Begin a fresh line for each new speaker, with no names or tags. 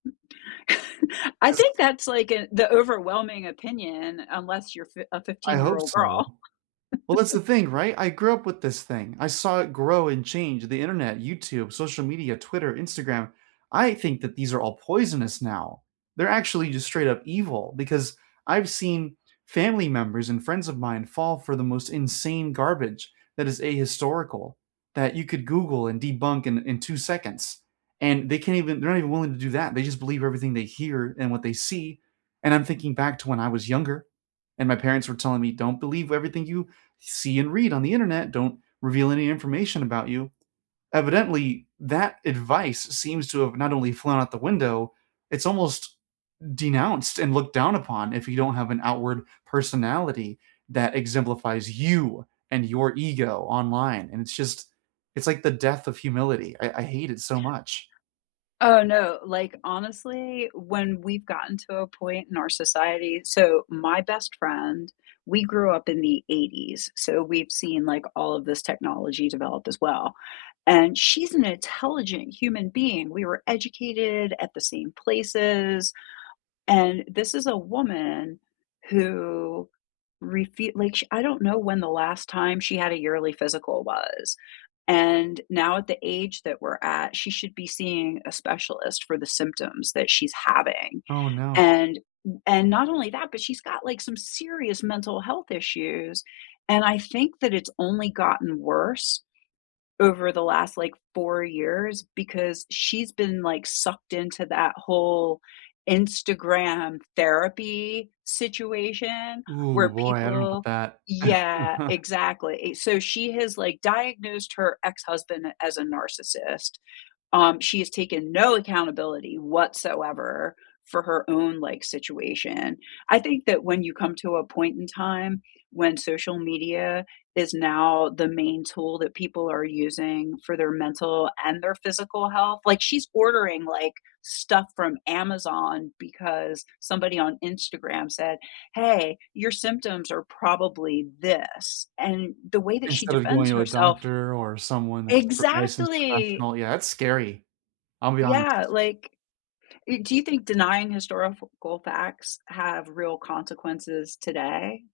I think
'Cause
that's, like a the overwhelming opinion unless you're fi a
I hope
fifteen-year-old
so.
girl.
Well, that's the thing right? I grew up with this thing. I saw it grow and change, the Internet, YouTube, social media, Twitter, Instagram, I think that these are all poisonous now. They're actually just straight up evil because I've seen family members and friends of mine fall for the most insane garbage that is ahistorical, that you could Google and debunk in in 2 seconds, and they can't even they're not even willing to do that, they just believe everything they hear, and what they see, and I'm thinking back to when I was younger, and my parents were telling me, "Don't believe w everything you see and read on the Internet, don't reveal any information about you." Evidently, that advice seems to have not only flown out the window, it's almost denounced and looked down upon if you don't have an outward personality that exemplifies you and your ego online, and it's just it's like the death of humility, I I hate it so much.
Oh, no, like, honestly, when we've gotten to a point in our society so, my best friend we grew up in the '80s, so, we've seen, like, all of this technology develop as well. And she's an intelligent human being, we were educated at the same places and this is a woman who refu like sh I don't know when the last time she had a yearly physical was. And now at the age that we're at, she should be seeing a specialist for the symptoms that she's having,
Oh, no.
and w and not only that, but she's got, like, some serious mental health issues. And I think that it's only gotten worse over the last, like, 4 years because she's been, like, sucked into that whole Instagram therapy situation
Ooh,
where
boy, I don't know about
people
that.
yeah, exactly so, she has, like, diagnosed her ex-husband as a narcissist, um, she has taken no accountability whatsoever for her own, like, situation, I think that when you come to a point in time when social media is now the main tool that people are using for their mental, and their physical health like, she's ordering, like, stuff from Amazon because somebody on Instagram said, "Hey, your symptoms are probably this," and the way that she
Instead of
defends
going to a
herself
doctor or someone that's pro licensed
exactly.
professional, yeah, that's scary. I'll be
Yeah,
honest.
like, e do you think denying historical facts have real consequences today?